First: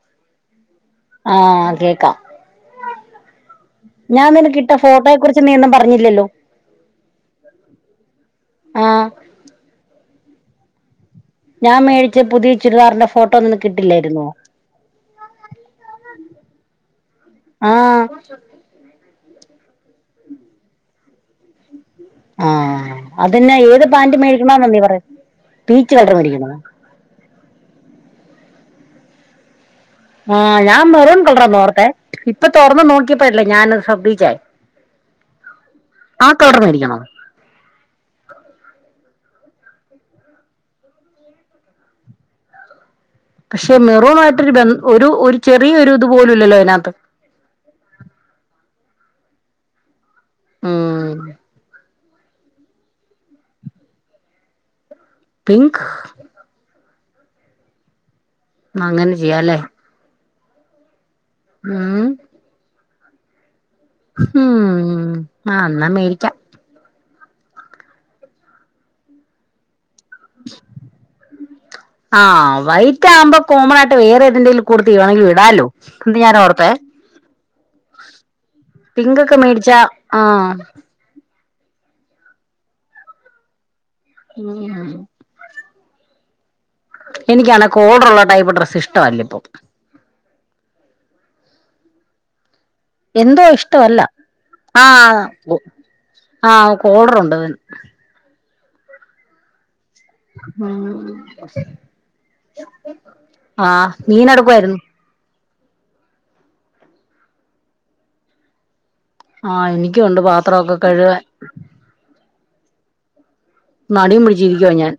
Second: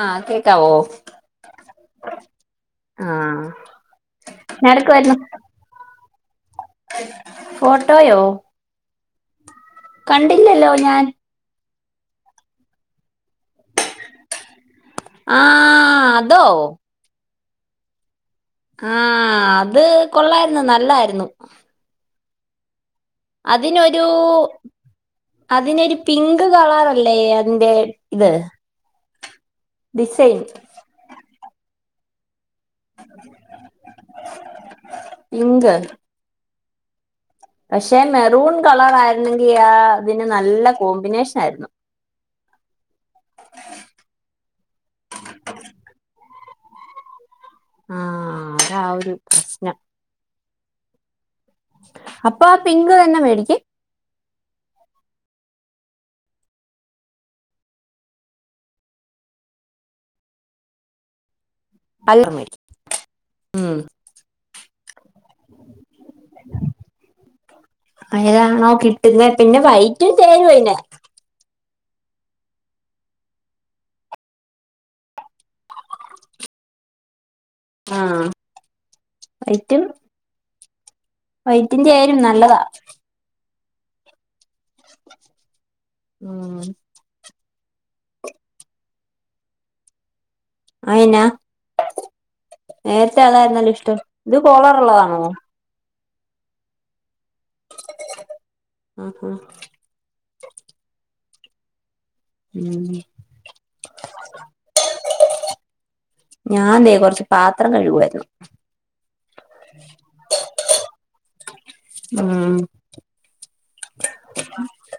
ആ കേ ക്കവോ ആ കേക്കാം. ആഹ് ഞാൻ നിനക്കിട്ട ഞാനെടുക്കുവായിരുന്നു ഫോട്ടോയെ കുറിച്ച് നീയൊന്നും പറഞ്ഞില്ലല്ലോ. ഫോട്ടോയോ? ആഹ് കണ്ടില്ലല്ലോ ഞാൻ. ഞാൻ മേടിച്ച പുതിയ ചുരിദാറിന്റെ ഫോട്ടോ നിനക്കിട്ടില്ലേരുന്നോ? ആഹ്.... അതോ ആ ആ അത് കൊള്ളാരുന്നു. നല്ലാരുന്നു ആ അതിനൊരു പീച്ച് അതിനെരു കളർ പിങ്ക് മേടിക്കണോ കളറല്ലേ അതിന്റെ ഇത്?. ഡിസൈൻ ആഹ്... ഞാൻ മെറുൺ കളറെന്നോർത്തേ ഇപ്പൊ തോറ്ന്നു നോക്കിയപ്പല്ലേ ഞാനത് ശ്രദ്ധിച്ചേ പിങ്ക് [unintelligible] [unintelligible] മേടിക്കണോ? ണെങ്കി ആ ഇതിന് നല്ല കോമ്പിനേഷനായ്ര്ന്നു. പക്ഷെ മെറൂണായിട്ട് ഒരു ബം ഒരു ഒരു ചെറിയ ഇത് പോലും ഇല്ലല്ലോ അയിനാത്. ആഹ്... അതാ ആ ഒരു ന മ്മ് അപ്പൊ ആ പിങ്ക് തന്നെ മേടിക്ക്. പിങ്ക് അങ്ങനെ ചെയ്യല്ലേ അല്ല [unintelligible] മ് മ്മ് ആ ന്നാ മേടിക്കാ ഏതാണാവോ കിട്ട്ന്നെ പിന്നെ വൈകി [unintelligible] ചേരുവയ്നെ ആ വെയിറ്റ് ആകുമ്പോ കോമനായിട്ട് വേറെതിന്റേലും കൂട്ടത്തി ഇടാലോ ത ഞ ഓർത്തേ ആഹ് പിങ്കോക്കെ മേടിച്ച ആ വൈറ്റും ചേരും നല്ലതാ മ്മ് മ് എനിക്കാണേ കോളറുള്ള ടൈപ് ഡ്രസ്സ്‌ ഇഷ്ട്ടല്ല പ്പോ അയെന്ന? നേരത്തെ എന്തോ അതായിരുന്നല്ലോ ഇഷ്ട്ടം ഇഷ്ടമല്ല ഇത് കോളർ ള്ളതാണോ? ആ കോളറുണ്ട് തിന് അ അ ആ ഉം ആ മീനൊടുക്കുവായിരുന്നു. ഞാൻ ദേ കൊറച്ച് പാത്രം കഴുകുവാരുന്നു ആ എനിക്കുണ്ട് പാത്രൊക്കെ കഴുകൻ ഉം മടിയും പിടിച്ചീരിക്കുവാ ഞാൻ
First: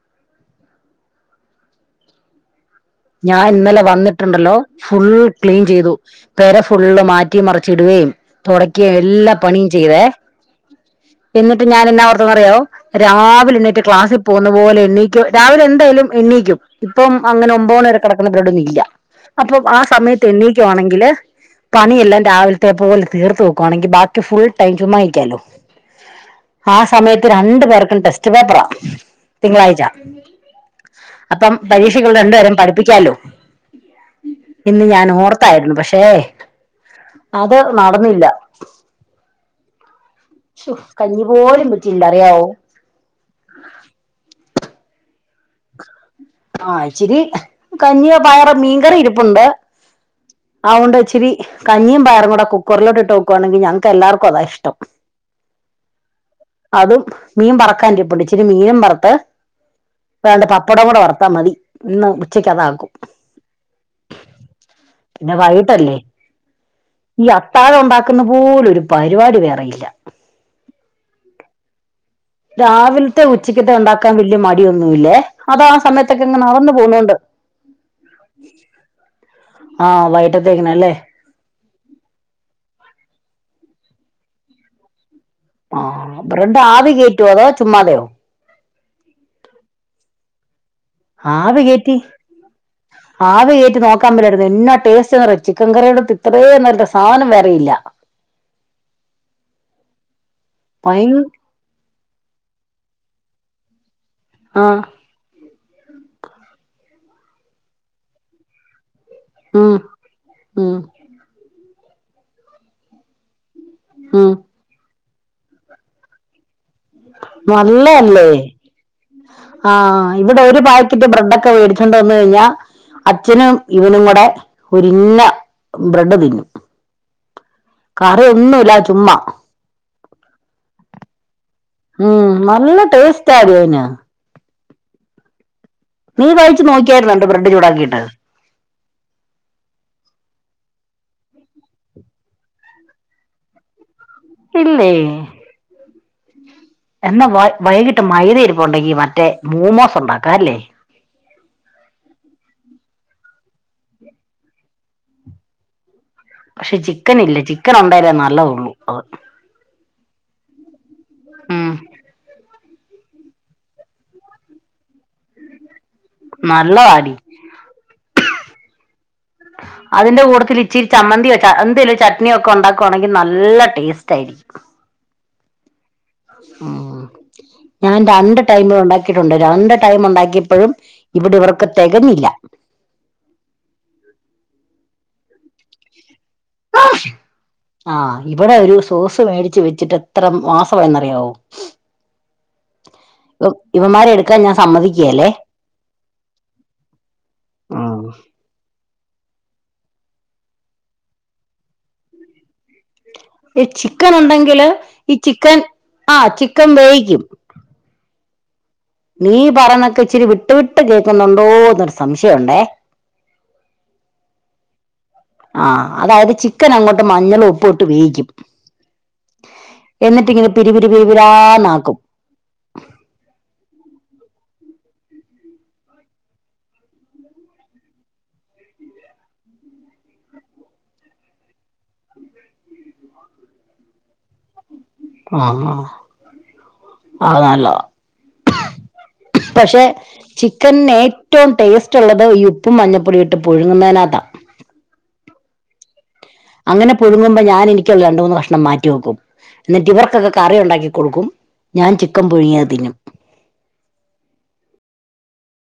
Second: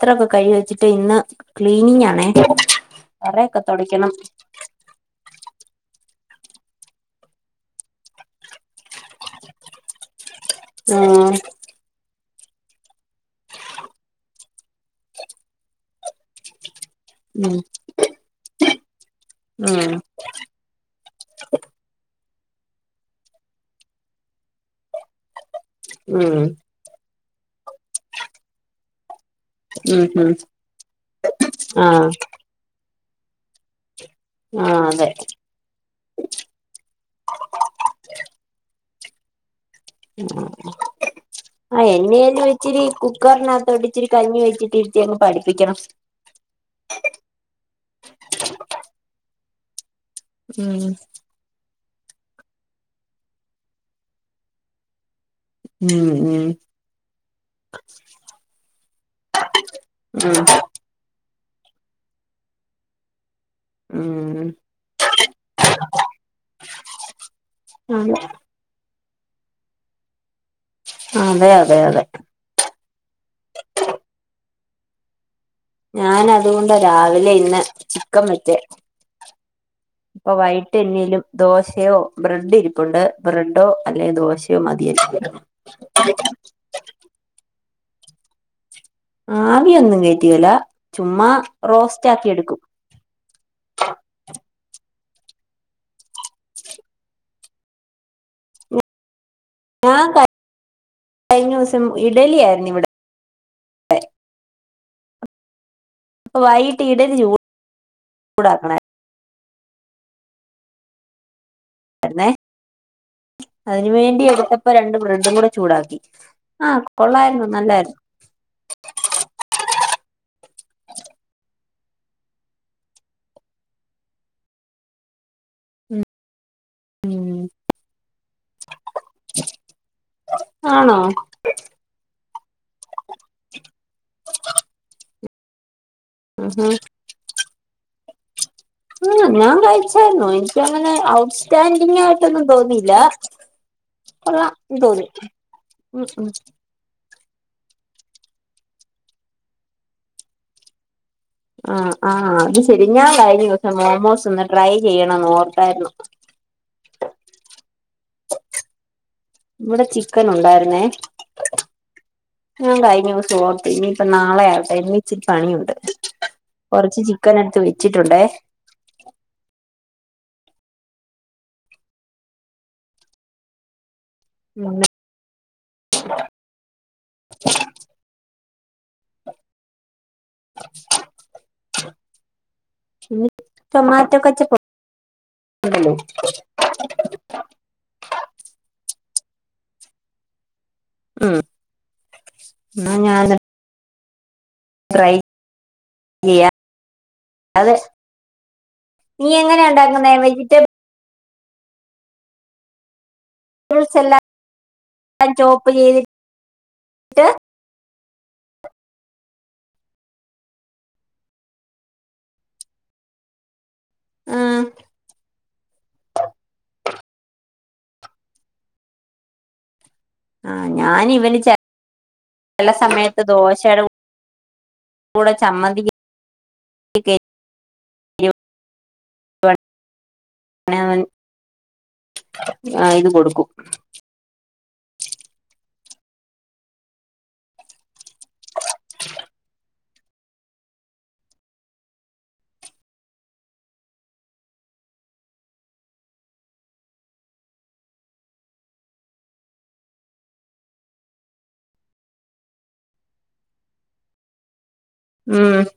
ത്രൊക്കെ കഴികി വെച്ചിട്ട് ഇന്ന് ക്ലീനിങ്ങാണേ ഞാൻ ഇന്നലെ വന്നിട്ടുണ്ടല്ലോ ഫുൾ ക്ലീൻ ചെയ്തു പെര ഫുള്ള് മാറ്റി മറിച്ചിടുകയും തൊട ക്കെം എല്ലാ പണിയും ചെയ്‌ വേ ഉം എന്നിട്ട് ഞാനെന്നാ ഒ ന്തന്നറിയോ രാവിലെ എണീറ്റ് ക്ലാസ്സിൽ പോവുന്ന പോലെ എണ്ണീക്കും രാവിലെ എന്തായാലും എണ്ണീക്കും ഇപ്പം അങ്ങനെ ഉം ഒമ് കെടക്ക്ണ ബ്രഡൊന്നു ഇല്ല അപ്പൊ ആ ഉം സമയത്ത് എണ്ണീക്കുവാണെങ്കില് പണിയെല്ലാം രാവിലത്തെ പോല് തീർത്ത് വെക്കുവാണെങ്കി ബാക്കി ഫുൾ ടൈം ചുമ്മായിരിക്കാലോ ഉം രണ്ടു പേർക്കും ടെസ്റ്റ് പേപ്പറാ തിങ്കളാഴ്ച ഉം ഉം ഉം അപ്പം ആഹ് പരീക്ഷക്കുള്ള രണ്ടെരം [unintelligible] ആഹ് ഇന്ന് ഞാൻ അതെ ഓർത്തായിരുന്നു പക്ഷേ അത് നടന്നില്ല. ശോ കഞ്ഞി പോലും ആ ആ വെച്ചില്ല അറിയാവോ എണ്ണിയെല്ല് ഇച്ചിരി കുക്കറിനഅത്തോട്ട് ച്ചിരി കഞ്ഞി വെച്ചിട്ടി ത്യങ്ങ് പഠിപ്പിക്കണം ആ ഇച്ചിരി കഞ്ഞിയോ പയറോ മീൻക്കറി ഇരിപ്പുണ്ടോ? ആ ഉം ഉണ്ട് ച്ചിരി കഞ്ഞിയും പായറും കൂടെ കുക്കറിലോട്ടിട്ട് വെക്കുവാണങ്കി ഞങ്ങൾ ക്കെല്ലാർക്കും അതാ ഇഷ്ടം. ഉം ഉം അതും മീൻ പറക്കാനിരിപ്പുണ്ട് ഇച്ചിരി മീനും പറത്ത് വേണ്ട പപ്പടം കൂടെ വറ ത്താ മതി ഇന്ന് ഉച്ചക്ക് അതാക്കും. ഉം പിന്നെ വൈകീട്ടല്ലേ ഈ ഉം അതെ അത്താഴണ്ടാക്കുന്ന പോലൊരു പരിവാടി വേറെയില്ല. അതെ അതെ അതെ രാവില്ത്തെ ഉച്ചക്കത്തെ ഉണ്ടാക്കാൻ വല്യ മടിയൊന്നുല്ലേ ഞാനത്കൊണ്ട രാവിലെ ഇന്ന് ചിക്കൻ വെച്ചേ ആ ഇപ്പൊ വൈകിട്ടത്തേക്കിനല്ലേ വൈട്ടെന്നിലും ദോശെയോ ബ്രെഡ് രിപ്പുണ്ട് ബ്രെഡോ അല്ലേ ദോശയോ മതിയാരി [unintelligible] ആ ബ്രഡ് ആവികേറ്റ്യോ അതോ ചുമ്മാതെയോ? ആവിയൊന്നും കേറ്റുകേല ആവികേറ്റി ആവികേറ്റി നോക്കാം മേലായിരുന്നോ എന്നാ ടേസ്റ്റ് സ്റ്റിനറിയോ ചിക്കൻ കറിയോടൊത്ത് ഇത്രേം നല്ല സാനം വേറെ ഇല്ല ഞാൻ കഴി കഴിഞ്ഞൂസം ഇഡലിയായിരുന്നു ഇവടെ ആഹ് അപ്പൊ വൈകിട്ട് ഇഡലി ചൂടാക്കണായിരു ഉം ഉം തടുന്നേ അയിനു വേണ്ടി ഉം എടുത്തപ്പോ രണ്ട് ബ്ര ഡും കൂടെ ചൂടാക്കി ആഹ് നല്ലേല്ലേ ആഹ് ഇവടെ ഒരു പാക്കറ്റ് ബ്രഡ്ക്കെ വേടി ച്ച് കൊണ്ടൊന്നു കഴിഞ്ഞ അച്ഛനും ഇവനും കൂടെ ഒരിന്ന ബ്രഡ് തിന്നും ഉം കറിയൊന്നുല്ലാതെ ചുമ്മാ ആണോ ഉം നല്ല ടേസ് റ്റാടി അയിന് നീ ഉം കഴിച്ചു നോക്കിയാരുന്നോ രണ്ട് ബ്ര ഡ് ചൂടാക്കീട്ട് ഉം ഞാൻ കഴിച്ചായിരുന്നു എനിക്കങ്ങനെ ഔട്ട്സ്റ്റാൻഡിംഗ് ആയിട്ടൊന്നും തോന്നില്ല കൊള്ളാംന്നു ഇല്ലേ തോന്നി ഉഹും എന്നാ വൈ വൈകീട്ട് മൈദയിരിപ്പുണ്ട് ഈ മറ്റേ മോമോസുണ്ടാക്ക അല്ലേ ആഹ് ആ അത് ശരി ഞാൻ കഴിഞ്ഞൂസം മോമോസ് ഒന്ന് ട്രൈ ചെയ്യണംന്ന് ഓർത്തായിരുന്നു പക്ഷേ ചിക്കൻ ഇല്ല ചിക്കനുണ്ടലേ നല്ലതുള്ളു അത് ഇവടെ ചിക്കൻ ഉണ്ടായിരുന്നേ ഉം ഞാൻ കഴിഞ്ഞുസം ഓർത്തു ഇനിപ്പ നാളെയാവട്ടെ ഇന്നിച്ചിരി പണിയുണ്ട് കൊറച്ച് നല്ലതാടി ചിക്കൻ എടുത്ത് വെച്ചിട്ടുണ്ടെ അതിൻ്റെ കൂടെത്തില്ച്ചിരി ചമ്മന്തിയോ ച അ എന്തേലും ചട്ണിക്കെ ഒണ്ടാക്കുവാണെങ്കി നല്ല ടേസ്റ്റ് റ്റായിരിക്കും പിന്നെ ഉം ഞാൻ രണ്ട് ടൈമു ഉണ്ടാക്കിട്ടുണ്ട് രണ്ട് ടൈമ് ഉണ്ടാ ക്കിപ്പഴും ഇവടെ ഇവർക്ക് തെക ഞ്ഞില്ല പിണലോ. ആ ഇവിടെ ഒരു സോസ് സ് മേടിച്ചുവച്ചിട്ടു എത്ര മാസ് വായെന്നറിയാവോ ഉം എന്നാ ഞാൻ ഇവമ്മാരെട് ത്രേം ഞാൻ ട്രൈ സമ്മതിക്കേലെ ചെയ്യാ ഉം. നീയെങ്ങനാ എണ്ടാക്കുന്നെ വെജിറ്റബി ഈ എല്ലാം ചിക്കനൊണ്ടെങ്കില് ഈ ചിക്കൻ ചോപ്പ് ആ ചെയ്തിട്ട് ചിക്കൻ വേവിക്കും. നീ പറേണതൊക്കെ ഇച്ചിരി വിട്ടു വിട്ടു കേക്കുന്നുണ്ടോന്നൊരു സംശയവൊണ്ടേ. ആ ആ അതായതു ചിക്കനങ്ങോട്ട് മഞ്ഞളും ഉപ്പും ഇട്ടു വേവിക്കും എന്നിട്ടിങ്ങനെ ആ പിരിപിരി ഞാനിവനു ചെ പിരിപിരാന്നാക്കും ചെലസമേത്തു ദോശേടെ കൂടെ ചമ്മന്തിക്ക് [unintelligible] [unintelligible] ആ ഇതുകൊടുക്കും. ആ ആ അത് നല്ലതാ. ക്ഷേ ചിക്കൻ ഏറ്റോം ടേസ്റ്റുള്ളത് ഈ ഉപ്പും മഞ്ഞപ്പൊടി ഇട്ടു പുഴുങ്ങുന്നതിനാത്താ. അങ്ങനെ പുഴുങ്ങുമ്പം ഞാൻ എനിക്കൊരു രണ്ടുമൂന്നു കഷ്ണം മാറ്റിവെക്കും. എന്നിട്ടിവർക്കൊക്കെ കറിയൊണ്ടാക്കി കൊടുക്കും ഞാൻ ചിക്കൻ പുഴുങ്ങിയത് തിന്നും. ഉം